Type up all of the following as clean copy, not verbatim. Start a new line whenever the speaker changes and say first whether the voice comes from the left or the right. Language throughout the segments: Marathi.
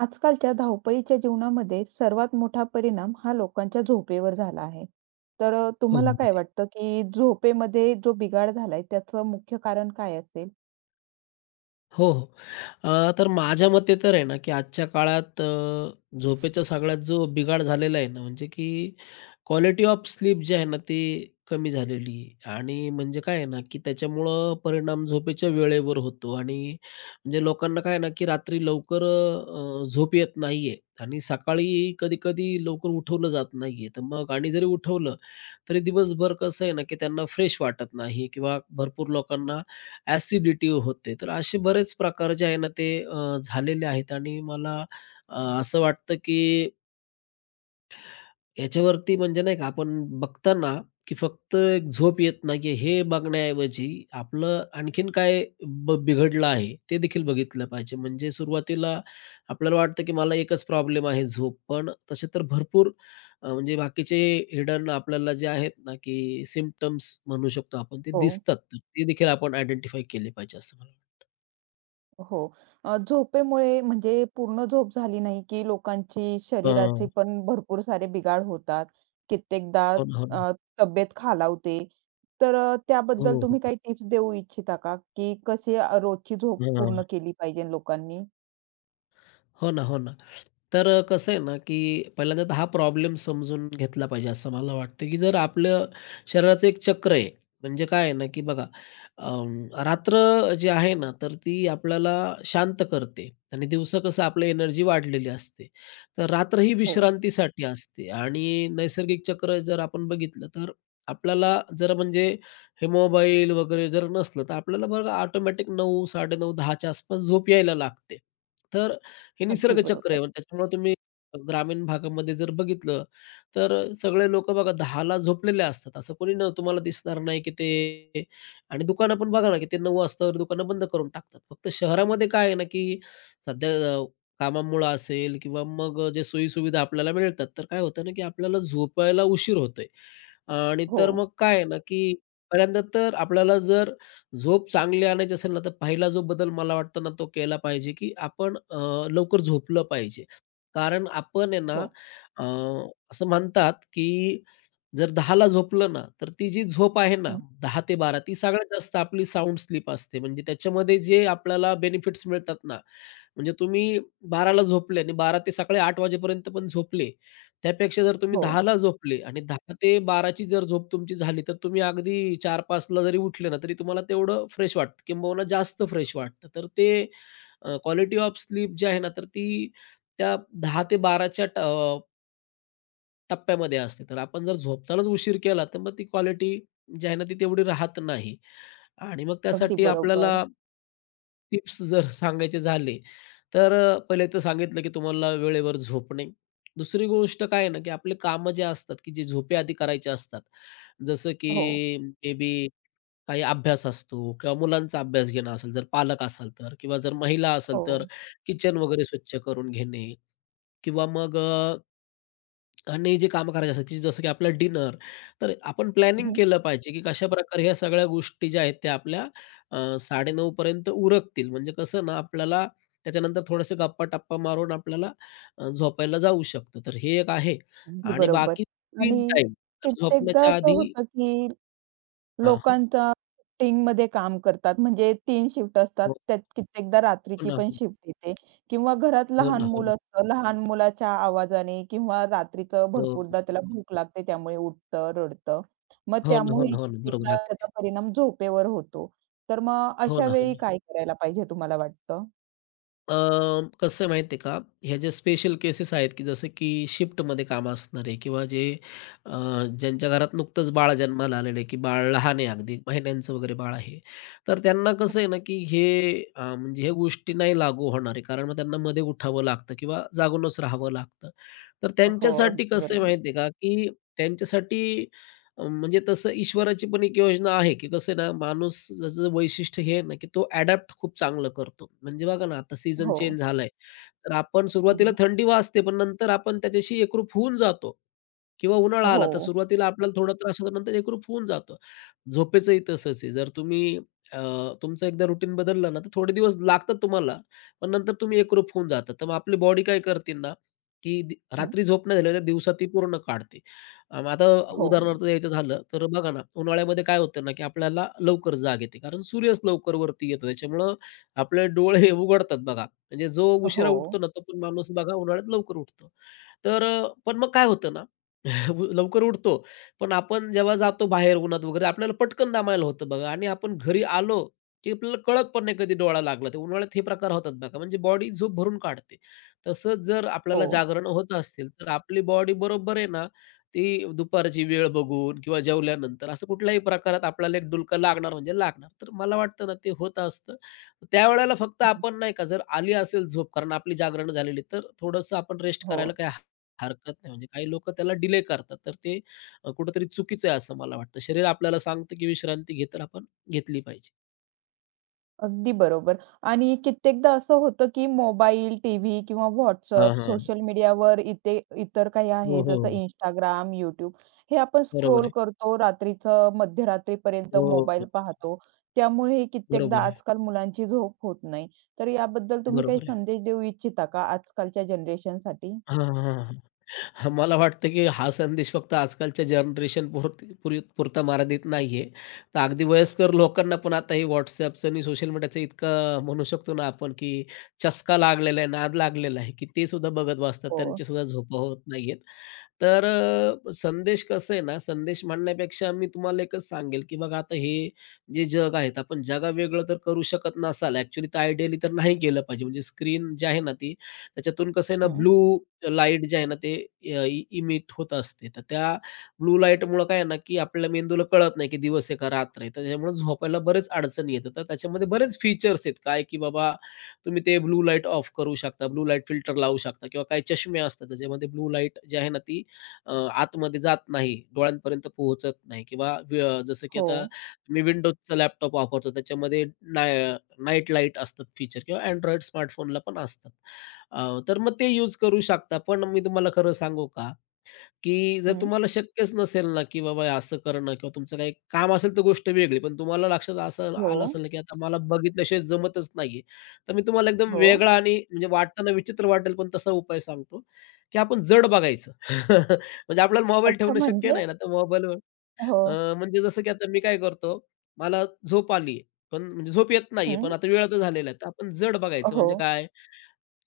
right: आजकालच्या धावपळीच्या जीवनामध्ये सर्वात मोठा परिणाम हा लोकांच्या झोपेवर झाला आहे. तर
left: हो,
right: तुम्हाला काय
left: अगदी.
right: वाटतं, की झोपेमध्ये जो बिघाड झालाय त्याचं मुख्य कारण काय असेल?
left: हो, हो. तर माझ्या मते तर आहे ना, की आजच्या काळात झोपेचा सगळ्यात जो बिघाड झालेला आहे ना, म्हणजे की क्वालिटी ऑफ स्लीप जी आहे ना, ती कमी झालेली आहे आणि म्हणजे काय आहे ना, की त्याच्यामुळं परिणाम झोपेच्या वेळेवर होतो आणि म्हणजे लोकांना काय आहे ना, की रात्री लवकर झोप येत नाहीये आणि सकाळी कधी-कधी लवकर उठवलं जात नाहीये. तर मग आणि जरी उठवलं, तरी दिवसभर कसं आहे ना, की त्यांना फ्रेश वाटत नाही किंवा भरपूर लोकांना ॲसिडिटी होते. तर असे बरेच प्रकार जे आहे ना, ते झालेले आहेत आणि मला असं वाटतं, की याच्यावरती म्हणजे नाही का आपण बघताना, की फक्त एक झोप येत नाहीये हे बघण्याऐवजी आपलं आणखीन काय बिघडलं आहे ते देखील बघितलं पाहिजे. म्हणजे सुरुवातीला आपल्याला वाटतं, की मला एकच प्रॉब्लेम आहे झोप. पण तसे तर भरपूर म्हणजे बाकीचे हिडन आपल्याला जे आहेत ना, की सिम्प्टम्स म्हणू शकतो आपण ते
right: हो.
left: दिसतात. तर ते देखील आपण आयडेंटिफाय केले पाहिजे असं मला वाटतं.
right: हो. झोपेमुळे म्हणजे पूर्ण झोप झाली नाही, की लोकांची शरीराचे
left: हां.
right: पण भरपूर सारे बिघाड होतात. कित्येकदा
left: हो ना, हो ना.
right: अ, तब्येत खालावते. तर त्याबद्दल
left: हो, हो.
right: तुम्ही काही टिप्स देऊ इच्छिता का? की कशी रोजची झोप
left: हां.
right: पूर्ण केली पाहिजे लोकांनी?
left: हो ना, हो ना. तर कसं आहे ना, की पहिल्यांदा तर हा प्रॉब्लेम समजून घेतला पाहिजे असं मला वाटतं, की जर आपलं शरीराचं एक चक्र आहे. म्हणजे काय आहे ना, की बघा रात्र जी आहे ना, तर ती आपल्याला शांत करते आणि दिवसा कसं आपलं एनर्जी वाढलेली असते. तर रात्र ही
right: हो,
left: विश्रांतीसाठी असते आणि नैसर्गिक चक्र जर आपण बघितलं, तर आपल्याला जर म्हणजे हे मोबाईल वगैरे जर नसलं, तर आपल्याला बघा ऑटोमॅटिक 9, 9:30, 10च्या आसपास झोप यायला लागते. तर हे
right: अगदी
left: निसर्गचक्र
right: बरोबर.
left: आहे. त्याच्यामुळे तुम्ही ग्रामीण भागामध्ये जर बघितलं, तर सगळे लोकं बघा 10ला झोपलेले असतात. असं कोणी न तुम्हाला दिसणार नाही, की ते आणि दुकानं पण बघा ना, की ते 9:00 वाजता दुकानं बंद करून टाकतात. फक्त शहरामध्ये काय आहे ना, की सध्या कामामुळं असेल किंवा मग जे सोयी-सुविधा आपल्याला मिळतात, तर काय होतं ना, की आपल्याला झोपायला उशीर होतोय आणि
right: हो.
left: तर मग काय आहे ना, की पहिल्यांदा तर आपल्याला जर झोप चांगली आणायची असेल ना, तर पहिला जो बदल मला वाटतं ना, तो केला पाहिजे, की आपण लवकर झोपलं पाहिजे. कारण आपण आहे ना,
right: हो,
left: अ, असं म्हणतात, की जर 10:00 झोपलं ना, तर ती जी झोप आहे ना,
right: हं,
left: 10 ते 12 ती सगळ्यात जास्त आपली साउंड स्लीप असते. म्हणजे त्याच्यामध्ये जे आपल्याला बेनिफिट्स मिळतात ना, म्हणजे तुम्ही 12:00 झोपले आणि 12 ते सकाळी 8 वाजेपर्यंत पण झोपले, त्यापेक्षा जर तुम्ही
right: हो.
left: 10:00ला झोपले आणि 10 ते 12ची जर झोप तुमची झाली, तर तुम्ही अगदी 4:00-5:00ला जरी उठले ना, तरी तुम्हाला तेवढं फ्रेश वाटतं किंबहुना जास्त फ्रेश वाटतं. तर ते क्वालिटी ऑफ स्लीप जी आहे ना, तर ती त्या 10 ते 12च्या टप्प्यामध्ये असते. तर आपण जर झोपतानाच उशीर केला, तर मग ती क्वालिटी जी आहे ना, ती तेवढी राहत नाही. आणि मग
right: अगदी
left: त्यासाठी आपल्याला
right: बरोबर.
left: टिप्स जर सांगायचे झाले, तर पहिले तर सांगितलं की तुम्हाला वेळेवर झोपणे. दुसरी गोष्ट काय आहे ना, की आपले कामं जे असतात, की जे झोपेआधी करायचे असतात, जसं
right: हो,
left: की मे बी काही अभ्यास असतो किंवा मुलांचा अभ्यास घेणं असेल, जर पालक असाल तर किंवा जर महिला असेल,
right: हो.
left: तर किचन वगैरे स्वच्छ करून घेणे किंवा मग आणि जे कामं करायची असतात, की जसं की आपलं डिनर, तर आपण प्लॅनिंग
right: हं,
left: केलं पाहिजे, की कशाप्रकारे ह्या सगळ्या गोष्टी ज्या आहेत त्या आपल्या 9:30 पर्यंत उरकतील. म्हणजे कसं ना, आपल्याला त्याच्यानंतर थोडंसं गप्पा-टप्पा मारून आपल्याला झोपायला जाऊ शकतं. तर हे एक आहे
right: अगदी
left: आणि
right: बरोबर.
left: बाकी
right: आणि
left: स्क्रीन टाईम तर
right: कित्येकदा
left: झोपण्याच्या
right: असं
left: आधी
right: होतं, की
left: हां, हां.
right: लोकांचा शिफ्टिंगमध्ये काम करतात. म्हणजे तीन शिफ्ट असतात.
left: हो
right: त्यात कित्येकदा रात्रीची
left: ना, हो
right: पण
left: ना,
right: शिफ्ट येते किंवा घरात
left: हो ना,
right: लहान
left: हो ना.
right: मुलं असतं. लहान मुलाच्या आवाजाने किंवा रात्रीचं
left: हो,
right: भरपूरदा त्याला भूक लागते, त्यामुळे उठतं, रडतं. मग
left: हो ना, हो
right: त्यामुळे
left: ना, हो ना. बरोबर
right: कित्येकदा
left: आहे.
right: त्याचा परिणाम झोपेवर होतो. तर मग
left: हो
right: अशा
left: ना, हो
right: वेळी
left: ना.
right: काय करायला पाहिजे तुम्हाला वाटतं?
left: अ, कसं आहे माहिती आहे का, ह्या ज्या स्पेशल केसेस आहेत, की जसं की शिफ्टमध्ये काम असणारे किंवा जे अ, ज्यांच्या घरात नुकतंच बाळ जन्माला आलेलं आहे, की बाळ लहान आहे अगदी महिन्यांचं वगैरे बाळ आहे. तर त्यांना कसं आहे ना, की हे म्हणजे ह्या गोष्टी नाही लागू होणार आहे. कारण मग त्यांना मध्ये उठावं लागतं किंवा जागूनच राहावं लागतं. तर
right: हो,
left: त्यांच्यासाठी
right: अगदी
left: कसं आहे
right: बरोबर.
left: माहिती आहे का, की त्यांच्यासाठी म्हणजे तसं ईश्वराची पण एक योजना आहे, की कसं आहे ना, माणूस जसं वैशिष्ट्य हे आहे ना, की तो अडॅप्ट खूप चांगलं करतो. म्हणजे बघा ना, आता सीझन
right: हो.
left: चेंज झालाय, तर आपण सुरुवातीला
right: हं,
left: थंडी वाजते, पण नंतर आपण त्याच्याशी एकरूप होऊन जातो किंवा उन्हाळा आला,
right: हो.
left: तर सुरुवातीला आपल्याला थोडा त्रास होतो, नंतर एकरूप होऊन जातो. झोपेचंही तसंच आहे. जर तुम्ही अ, तुमचं एकदा रुटीन बदललं ना, तर थोडे दिवस लागतात तुम्हाला, पण नंतर तुम्ही एकरूप होऊन जाता. तर मग आपली बॉडी काय करते ना, की
right: हं.
left: रात्री झोप नाही झाली तर दिवसा ती पूर्ण काढते. आता
right: हो.
left: उदाहरणार्थ द्यायचं झालं, तर बघा ना, उन्हाळ्यामध्ये काय होतं ना, की आपल्याला लवकर जाग येते कारण सूर्यच लवकर वरती येतो. त्याच्यामुळं आपले डोळे हे उघडतात बघा. म्हणजे जो उशिरा
right: हो.
left: उठतो ना, तो पण माणूस बघा उन्हाळ्यात लवकर उठतो. तर पण मग काय होतं ना, लवकर उठतो, पण आपण जेव्हा जातो बाहेर उन्हात वगैरे आपल्याला पटकन दमायला होतं बघा आणि आपण घरी आलो, की आपल्याला कळत पण नाही कधी डोळा लागला. तर उन्हाळ्यात हे प्रकार होतात बघा. म्हणजे बॉडी झोप भरून काढते. तसंच जर
right: हो.
left: आपल्याला जागरण होत असतील, तर आपली बॉडी बरोबर आहे ना, ती दुपारची वेळ बघून किंवा जेवल्यानंतर असं कुठल्याही प्रकारात आपल्याला एक डुलकं लागणार म्हणजे लागणार. तर मला वाटतं ना, ते होत असतं. त्यावेळेला फक्त
right: हं, हं.
left: आपण नाही का, जर आली असेल झोप कारण आपली जागरणं झालेली, तर थोडंसं आपण रेस्ट
right: हो.
left: करायला काही हरकत नाही. म्हणजे काही लोकं त्याला डिले करतात. तर ते कुठेतरी चुकीचं आहे असं मला वाटतं. शरीर आपल्याला सांगतं, की विश्रांती घे, तर आपण घेतली पाहिजे.
right: अगदी बरोबर. आणि कित्येकदा असं होतं, की मोबाईल, टीव्ही किंवा
left: हां,
right: WhatsApp,
left: हां.
right: सोशल मीडियावर इथे इतर काही आहे
left: हो, हो,
right: जसं
left: हो.
right: Instagram, YouTube हे आपण
left: बरोबर
right: स्क्रोल
left: आहे.
right: करतो. रात्रीचं मध्यरात्रीपर्यंत
left: हो, हो,
right: मोबाईल
left: हो.
right: पाहतो. त्यामुळे कित्येकदा
left: बरोबर आहे.
right: आजकाल मुलांची झोप होत नाही. तर याबद्दल तुम्ही काही
left: बरोबर आहे.
right: संदेश देऊ इच्छिता का आजकालच्या जनरेशनसाठी?
left: हां, हां, हां, हां. मला वाटतं, की हा संदेश फक्त आजकालच्या जनरेशन पुरती पुरी पुरता मर्यादित नाहीये. तर अगदी वयस्कर लोकांना पण आता हे WhatsAppचं आणि सोशल मीडियाचं इतकं म्हणू शकतो ना आपण, की चस्का लागलेला आहे, नाद लागलेला आहे, की ते सुद्धा बघत बसतात.
right: हो.
left: त्यांच्या सुद्धा झोपा होत नाहीयेत. तर संदेश कसं आहे ना, संदेश म्हणण्यापेक्षा मी तुम्हाला एकच सांगेल, की बघा आता हे जे जग आहे, तर आपण जगावेगळं तर करू शकत नसाल. ॲक्च्युअली तर आयडियली तर नाही केलं पाहिजे. म्हणजे स्क्रीन जी आहे ना ती, त्याच्यातून कसं आहे ना
right: हं.
left: ब्लू लाईट जे आहे ना ते इमिट होत असते. तर त्या ब्लू लाईटमुळं काय आहे ना, की आपल्या मेंदूला कळत नाही, की दिवस आहे का रात्र आहे. तर त्याच्यामुळे झोपायला बरेच अडचणी येतात. तर त्याच्यामध्ये बरेच फीचर्स आहेत. काय की बाबा तुम्ही ते ब्लू लाईट ऑफ करू शकता, ब्लू लाईट फिल्टर लावू शकता किंवा काही चष्मे असतात, त्याच्यामध्ये ब्लू लाईट जी आहे ना ती अ, आतमध्ये जात नाही, डोळ्यांपर्यंत पोहोचत नाही किंवा जसं की
right: हो.
left: आता मी Windowजचा लॅपटॉप वापरतो त्याच्यामध्ये नाय अ, नाईट लाईट असतात फीचर किंवा Android स्मार्टफोनला पण असतात. तर मग ते यूज करू शकता. पण मी तुम्हाला खरं सांगू का, की जर
right: हं.
left: तुम्हाला शक्यच नसेल ना, की बाबा हे असं करणं किंवा तुमचं काही काम असेल तर गोष्ट वेगळी. पण तुम्हाला लक्षात असं
right: हो.
left: आलं असेल ना, की आता मला बघितल्याशिवाय जमतच नाहीये. तर मी तुम्हाला एकदम
right: हो.
left: वेगळा आणि म्हणजे वाटताना विचित्र वाटेल पण तसा उपाय सांगतो, की आपण जड बघायचं. म्हणजे आपल्याला मोबाईल
right: अच्छा,
left: ठेवणं शक्य
right: म्हणजे?
left: नाही ना, तर मोबाईलवर
right: हो.
left: अ, म्हणजे जसं की आता मी काय करतो, मला झोप आली पण म्हणजे झोप येत नाहीये,
right: हं.
left: पण आता वेळ तर झालेला आहे. तर आपण जड बघायचं
right: हो.
left: म्हणजे काय,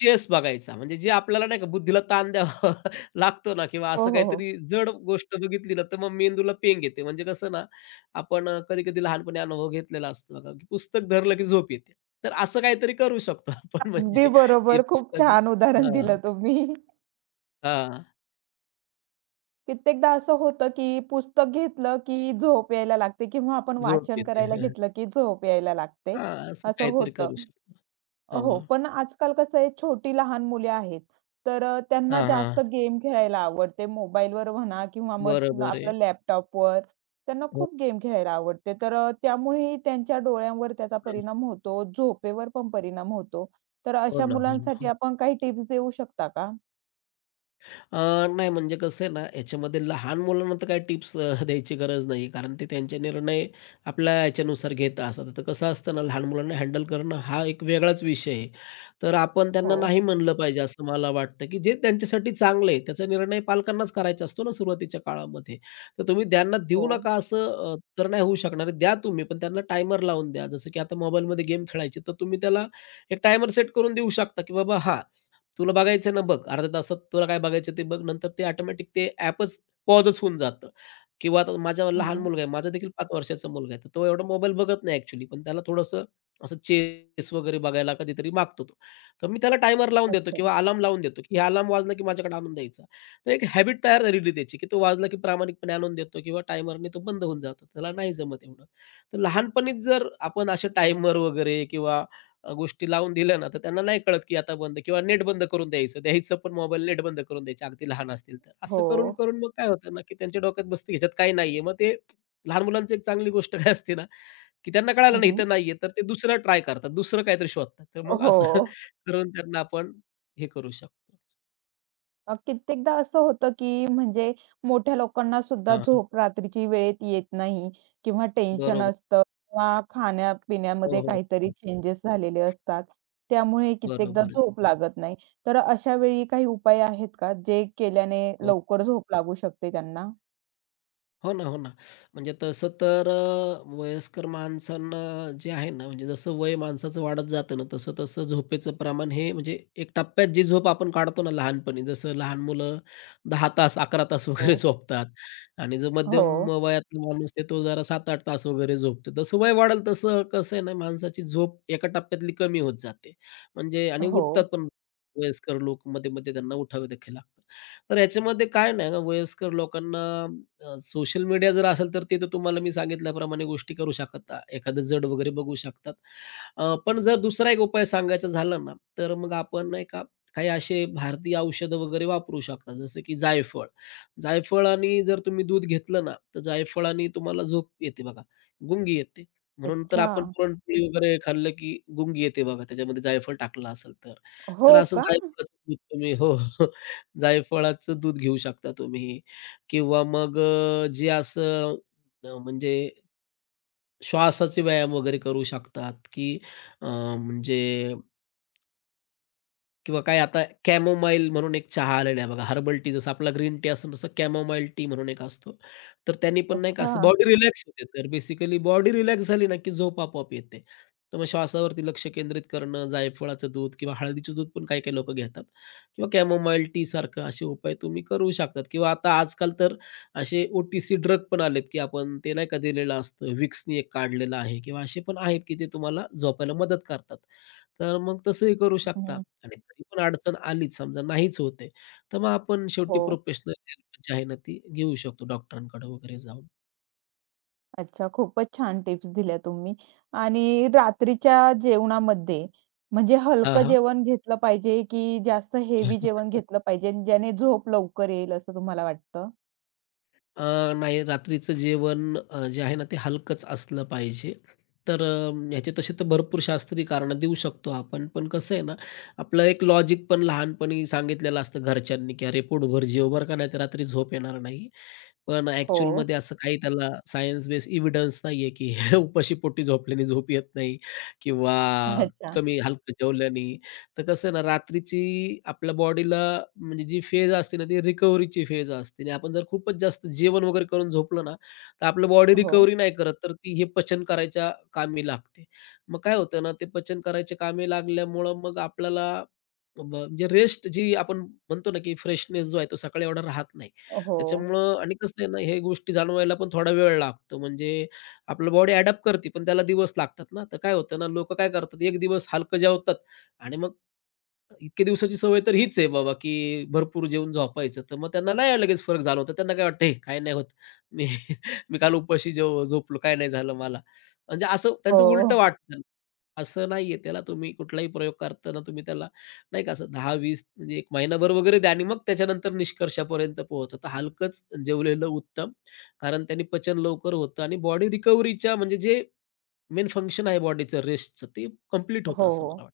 left: चेस बघायचा. म्हणजे जे आपल्याला नाही का बुद्धीला ताण द्यावा लागतो ना किंवा
right: हो,
left: असं
right: हो, हो.
left: काहीतरी जड गोष्ट बघितली ना, तर मग मेंदूला पेंग येते. म्हणजे कसं ना, आपण कधी-कधी लहानपणी अनुभव घेतलेला असतो बघा, की पुस्तक धरलं की झोप येते. तर असं काहीतरी करू शकतो आपण
right: अगदी
left: म्हणजे हे
right: बरोबर. खूप
left: पुस्तक
right: छान उदाहरण
left: हां,
right: दिलं तुम्ही.
left: हां.
right: कित्येकदा असं होतं, की पुस्तक घेतलं, की झोप यायला लागते किंवा आपण
left: झोप
right: वाचन
left: येते.
right: करायला
left: हं.
right: घेतलं, की झोप यायला लागते,
left: असं
right: असं
left: काहीतरी
right: होतं.
left: करू शकतो.
right: हो,
left: हो.
right: पण आजकाल कसं आहे, छोटी लहान मुले आहेत. तर त्यांना
left: हां,
right: जास्त
left: हां.
right: गेम खेळायला आवडते. मोबाईलवर म्हणा किंवा मग
left: बरोबर आहे.
right: आपलं लॅपटॉपवर. त्यांना
left: हो,
right: खूप गेम खेळायला आवडते. तर त्यामुळेही त्यांच्या डोळ्यांवर त्याचा
left: हो.
right: परिणाम होतो, झोपेवर पण परिणाम होतो. तर
left: हो
right: अशा
left: ना, हो ना,
right: मुलांसाठी
left: हो.
right: आपण काही टिप्स देऊ शकता का?
left: अ, नाही म्हणजे कसं आहे ना, याच्यामध्ये लहान मुलांना तर काही टिप्स द्यायची गरज नाही कारण ते त्यांचे निर्णय आपल्या याच्यानुसार घेत असतात. तर कसं असतं ना, लहान मुलांना हँडल करणं हा एक वेगळाच विषय आहे. तर आपण त्यांना
right: हो,
left: नाही म्हणलं पाहिजे असं मला वाटतं, की जे त्यांच्यासाठी चांगलं आहे त्याचा निर्णय पालकांनाच करायचा असतो ना सुरुवातीच्या काळामध्ये. तर तुम्ही त्यांना
right: हो.
left: देऊ नका असं तर नाही होऊ शकणार द्या तुम्ही, पण त्यांना टायमर लावून द्या. जसं की आता मोबाईलमध्ये गेम खेळायचे, तर तुम्ही त्याला एक टायमर सेट करून देऊ शकता, की बाबा हां, तुला बघायचं ना बघ, अर्ध्या तासात तुला काय बघायचं ते बघ. नंतर ते ऑटोमॅटिक ते ॲपच पॉजच होऊन जातं किंवा आता माझा लहान
right: हं.
left: मुलगा आहे, माझा देखील 5 वर्षाचा मुलगा आहे. तर तो एवढा मोबाईल बघत नाही ॲक्चुअली, पण त्याला थोडंसं असं चेस वगैरे बघायला कधीतरी मागतो तो. तर मी त्याला टायमर लावून देतो
right: अच्छा.
left: किंवा अलार्म लावून देतो, की अलार्म वाजला की माझ्याकडे आणून द्यायचा. तर एक हॅबिट तयार झालेली त्याची, की तो वाजला की प्रामाणिकपणे आणून देतो किंवा टायमरने तो बंद होऊन जातो. त्याला नाही जमत एवढं. तर लहानपणीच जर आपण असे टायमर वगैरे किंवा गोष्टी लावून दिल्या ना, तर त्यांना नाही कळत, की आता बंद किंवा नेट बंद करून द्यायचं. द्यायचं पण मोबाईल नेट बंद करून द्यायचे अगदी लहान असतील तर. असं
right: हो.
left: करून, करून मग काय होतं ना, की त्यांच्या डोक्यात बसतं ह्याच्यात काही नाहीये. मग ते लहान मुलांची एक चांगली गोष्ट काय असते ना, की त्यांना
right: हं,
left: कळालं नाही
right: हं.
left: इथं नाहीये, तर ते दुसरं ट्राय करतात. दुसरं काहीतरी शोधतात. तर मग
right: हो.
left: असं करून त्यांना आपण हे करू शकतो.
right: कित्येकदा असं होतं, की म्हणजे मोठ्या लोकांना सुद्धा
left: हां, हां.
right: झोप रात्रीची वेळेत येत नाही किंवा टेन्शन
left: बरोबर.
right: असतं किंवा खाण्यापिण्यामध्ये
left: हो, हो.
right: काहीतरी
left: हो.
right: चेंजेस झालेले असतात. त्यामुळे कित्येकदा
left: बरोबर आहे.
right: झोप लागत नाही. तर अशा वेळी काही उपाय आहेत का, जे केल्याने
left: हो.
right: लवकर झोप लागू शकते त्यांना?
left: हो ना, हो ना. म्हणजे तसं तर वयस्कर माणसांना जे आहे ना, म्हणजे जसं वय माणसाचं वाढत जातं ना, तसं-तसं झोपेचं प्रमाण हे म्हणजे एक टप्प्यात जी झोप आपण काढतो ना लहानपणी, जसं लहान मुलं 10 तास, 11 तास
right: हो.
left: वगैरे झोपतात आणि जो
right: हो.
left: मध्यम वयातला माणूस आहे तो जरा 7-8 तास वगैरे झोपतो. तसं वय वाढेल तसं कसं आहे ना, माणसाची झोप एका टप्प्यातली कमी होत जाते. म्हणजे आणि
right: हो.
left: उठतात पण वयस्कर लोक मध्ये-मध्ये त्यांना उठावे देखील लागतं. तर याच्यामध्ये काय नाही ना, वयस्कर लोकांना सोशल मीडिया जर असेल तर ते तर तुम्हाला मी सांगितल्याप्रमाणे गोष्टी करू शकता. एखादं जड वगैरे बघू शकतात. पण जर दुसरा एक उपाय सांगायचा झाला ना, तर मग आपण नाही का काही असे भारतीय औषधं वगैरे वापरू शकता. जसं की जायफळ. जायफळानी जर तुम्ही दूध घेतलं ना, तर जायफळानी तुम्हाला झोप येते बघा, गुंगी येते. म्हणून तर
right: अच्छा.
left: आपण पुरणपोळी वगैरे खाल्लं की गुंगी येते बघा, त्याच्यामध्ये जायफळ टाकलं असेल तर. तर
right: हो
left: असं
right: का?
left: जायफळाचं दूध तुम्ही हो, जायफळाचं दूध घेऊ शकता तुम्ही. किंवा मग जे असं म्हणजे श्वासाचे व्यायाम वगैरे करू शकतात, की म्हणजे किंवा काय आता कॅमोमाईल म्हणून एक चहा आलेला आहे बघा, हर्बल टी जसं आपला ग्रीन टी असतो तसं कॅमोमाईल टी म्हणून एक असतो. तर त्यांनी पण नाही का
right: अच्छा.
left: असं बॉडी रिलॅक्स होते. तर बेसिकली बॉडी रिलॅक्स झाली ना, की झोप आपोआप येते. तर मग श्वासावरती लक्ष केंद्रित करणं, जायफळाचं दूध किंवा हळदीचं दूध पण काही-काही लोकं घेतात किंवा कॅमोमाईल टी सारखं असे उपाय तुम्ही करू शकतात किंवा आता आजकाल तर असे OTC ड्रग पण आलेत, की आपण ते नाही का दिलेलं असतं. विक्सनी एक काढलेलं आहे किंवा असे पण आहेत, की ते तुम्हाला झोपायला मदत करतात. तर मग तसंही करू शकता.
right: हं.
left: आणि तरी पण अडचण आलीच समजा नाहीच होते, तर मग आपण शेवटी
right: हो.
left: प्रोफेशनल हेल्प जी आहे ना ती घेऊ शकतो डॉक्टरांकडे वगैरे जाऊन.
right: अच्छा, खूपच छान टिप्स दिल्या तुम्ही. आणि रात्रीच्या जेवणामध्ये म्हणजे हलकं
left: हां,
right: जेवण घेतलं पाहिजे, की जास्त हेवी
left: हां.
right: जेवण घेतलं पाहिजे, ज्याने झोप लवकर येईल असं तुम्हाला वाटतं?
left: नाही रात्रीचं जेवण जे आहे ना, ते हलकंच असलं पाहिजे. तर ह्याचे तसे तर भरपूर शास्त्रीय कारणं देऊ शकतो आपण. पण कसं आहे ना, आपलं एक लॉजिक पण लहानपणी सांगितलेलं असतं घरच्यांनी, की "अरे पोटभर जेव बरं का, नाहीतर रात्री झोप येणार नाही." पण
right: हो.
left: ॲक्चुअलमध्ये असं काही त्याला सायन्स बेस एव्हिडन्स नाहीये, की उपाशी पोटी झोपल्याने झोप येत नाही किंवा
right: अच्छा.
left: कमी हलकं जेवल्याने. तर कसं आहे ना, रात्रीची आपल्या बॉडीला म्हणजे जी फेज असते ना, ती रिकव्हरीची फेज असते आणि आपण जर खूपच जास्त जेवण वगैरे करून झोपलो ना, तर आपलं बॉडी
right: हो.
left: रिकव्हरी नाही करत, तर ती हे पचन करायच्या कामी लागते. मग काय होतं ना, ते पचन करायच्या कामी लागल्यामुळं मग आपल्याला म्हणजे रेस्ट जी आपण म्हणतो ना, की फ्रेशनेस जो आहे तो सकाळी एवढा राहत नाही.
right: हो.
left: त्याच्यामुळं आणि कसं आहे ना, हे गोष्टी जाणवायला पण थोडा वेळ लागतो. म्हणजे आपलं बॉडी अडॅप्ट करते, पण त्याला दिवस लागतात ना. तर काय होतं ना, लोकं काय करतात, एक दिवस हलकं जेवतात आणि मग इतके दिवसाची सवय तर हीच आहे बाबा, की भरपूर जेवून झोपायचं. तर मग त्यांना नाही लगेच फरक जाणवतो. त्यांना काय वाटतं, "हे काही नाही होत. मी मी काल उपाशी जेव झोपलो, काही नाही झालं मला." म्हणजे असं त्यांचं
right: हो.
left: उलटं वाटतं. असं नाहीये. त्याला तुम्ही कुठलाही प्रयोग करताना तुम्ही त्याला नाही का असं 10-20 म्हणजे 1 महिनाभर वगैरे द्या आणि मग त्याच्यानंतर निष्कर्षापर्यंत पोहोचा. तर हलकंच जेवलेलं उत्तम. कारण त्याने पचन लवकर होतं आणि बॉडी रिकव्हरीच्या म्हणजे जे मेन फंक्शन आहे बॉडीचं रेस्टचं ते कंप्लीट होतं
right: हो.
left: असं मला वाटतं.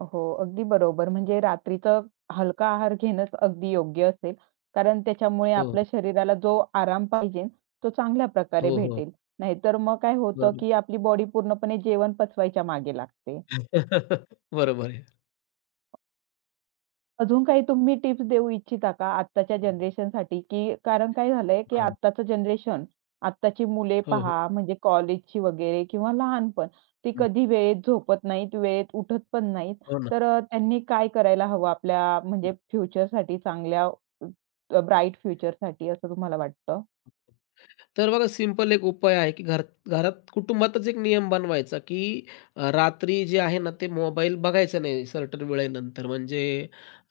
right: हो. अगदी बरोबर. म्हणजे रात्रीचं हलका आहार घेणंच अगदी योग्य असेल. कारण त्याच्यामुळे
left: हो,
right: आपल्या शरीराला जो आराम पाहिजे, तो चांगल्या प्रकारे
left: हो, हो.
right: भेटेल. नाहीतर मग काय होतं, की आपली बॉडी पूर्णपणे जेवण पचवायच्या मागे लागते.
left: बरोबर आहे.
right: अजून काही तुम्ही टिप्स देऊ इच्छिता का आत्ताच्या जनरेशनसाठी? की कारण काय झालंय, की
left: हां.
right: आत्ताचं जनरेशन, आत्ताची मुले
left: हो, हो.
right: पहा म्हणजे कॉलेजची वगैरे किंवा लहानपण, ती
left: हं.
right: कधी वेळेत झोपत नाहीत, वेळेत उठत पण नाहीत.
left: हो ना.
right: तर त्यांनी काय करायला हवं आपल्या म्हणजे फ्युचरसाठी चांगल्या ब्राईट फ्युचरसाठी असं तुम्हाला वाटतं?
left: तर बघा सिंपल एक उपाय आहे, की घरात कुटुंबातच एक नियम बनवायचा, की रात्री जे आहे ना, ते मोबाईल बघायचा नाही सर्टन वेळेनंतर. म्हणजे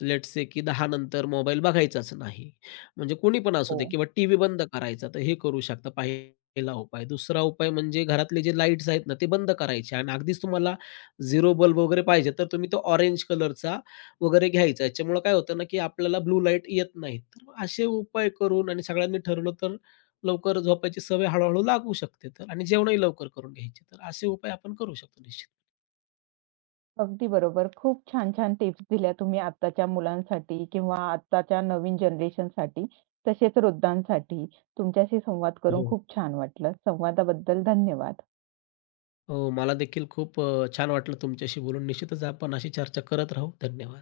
left: लेट्स से की 10 नंतर मोबाईल बघायचाच नाही. म्हणजे कोणी पण असू
right: हो.
left: दे किंवा टीव्ही बंद करायचा. तर हे करू शकता पहिला उपाय. दुसरा उपाय म्हणजे घरातले जे लाईट्स आहेत ना, ते बंद करायचे आणि अगदीच तुम्हाला 0 बल्ब वगैरे पाहिजे, तर तुम्ही तो ऑरेंज कलरचा वगैरे घ्यायचा. याच्यामुळं काय होतं ना, की आपल्याला ब्लू लाईट येत नाहीत. तर असे उपाय करून आणि सगळ्यांनी ठरवलं तर लवकर झोपायची सवय हळू लागू शकते तर आणि जेवणही लवकर करून घ्यायचे. तर असे उपाय आपण करू शकतो निश्चित.
right: अगदी बरोबर. खूप छान-छान टिप्स दिल्या तुम्ही आत्ताच्या मुलांसाठी किंवा आत्ताच्या नवीन जनरेशनसाठी, तसेच वृद्धांसाठी. तुमच्याशी संवाद करून
left: हो.
right: खूप छान वाटलं. संवादाबद्दल धन्यवाद.
left: हो, मला देखील खूप छान वाटलं तुमच्याशी बोलून. निश्चितच आपण अशी चर्चा करत राहू. धन्यवाद.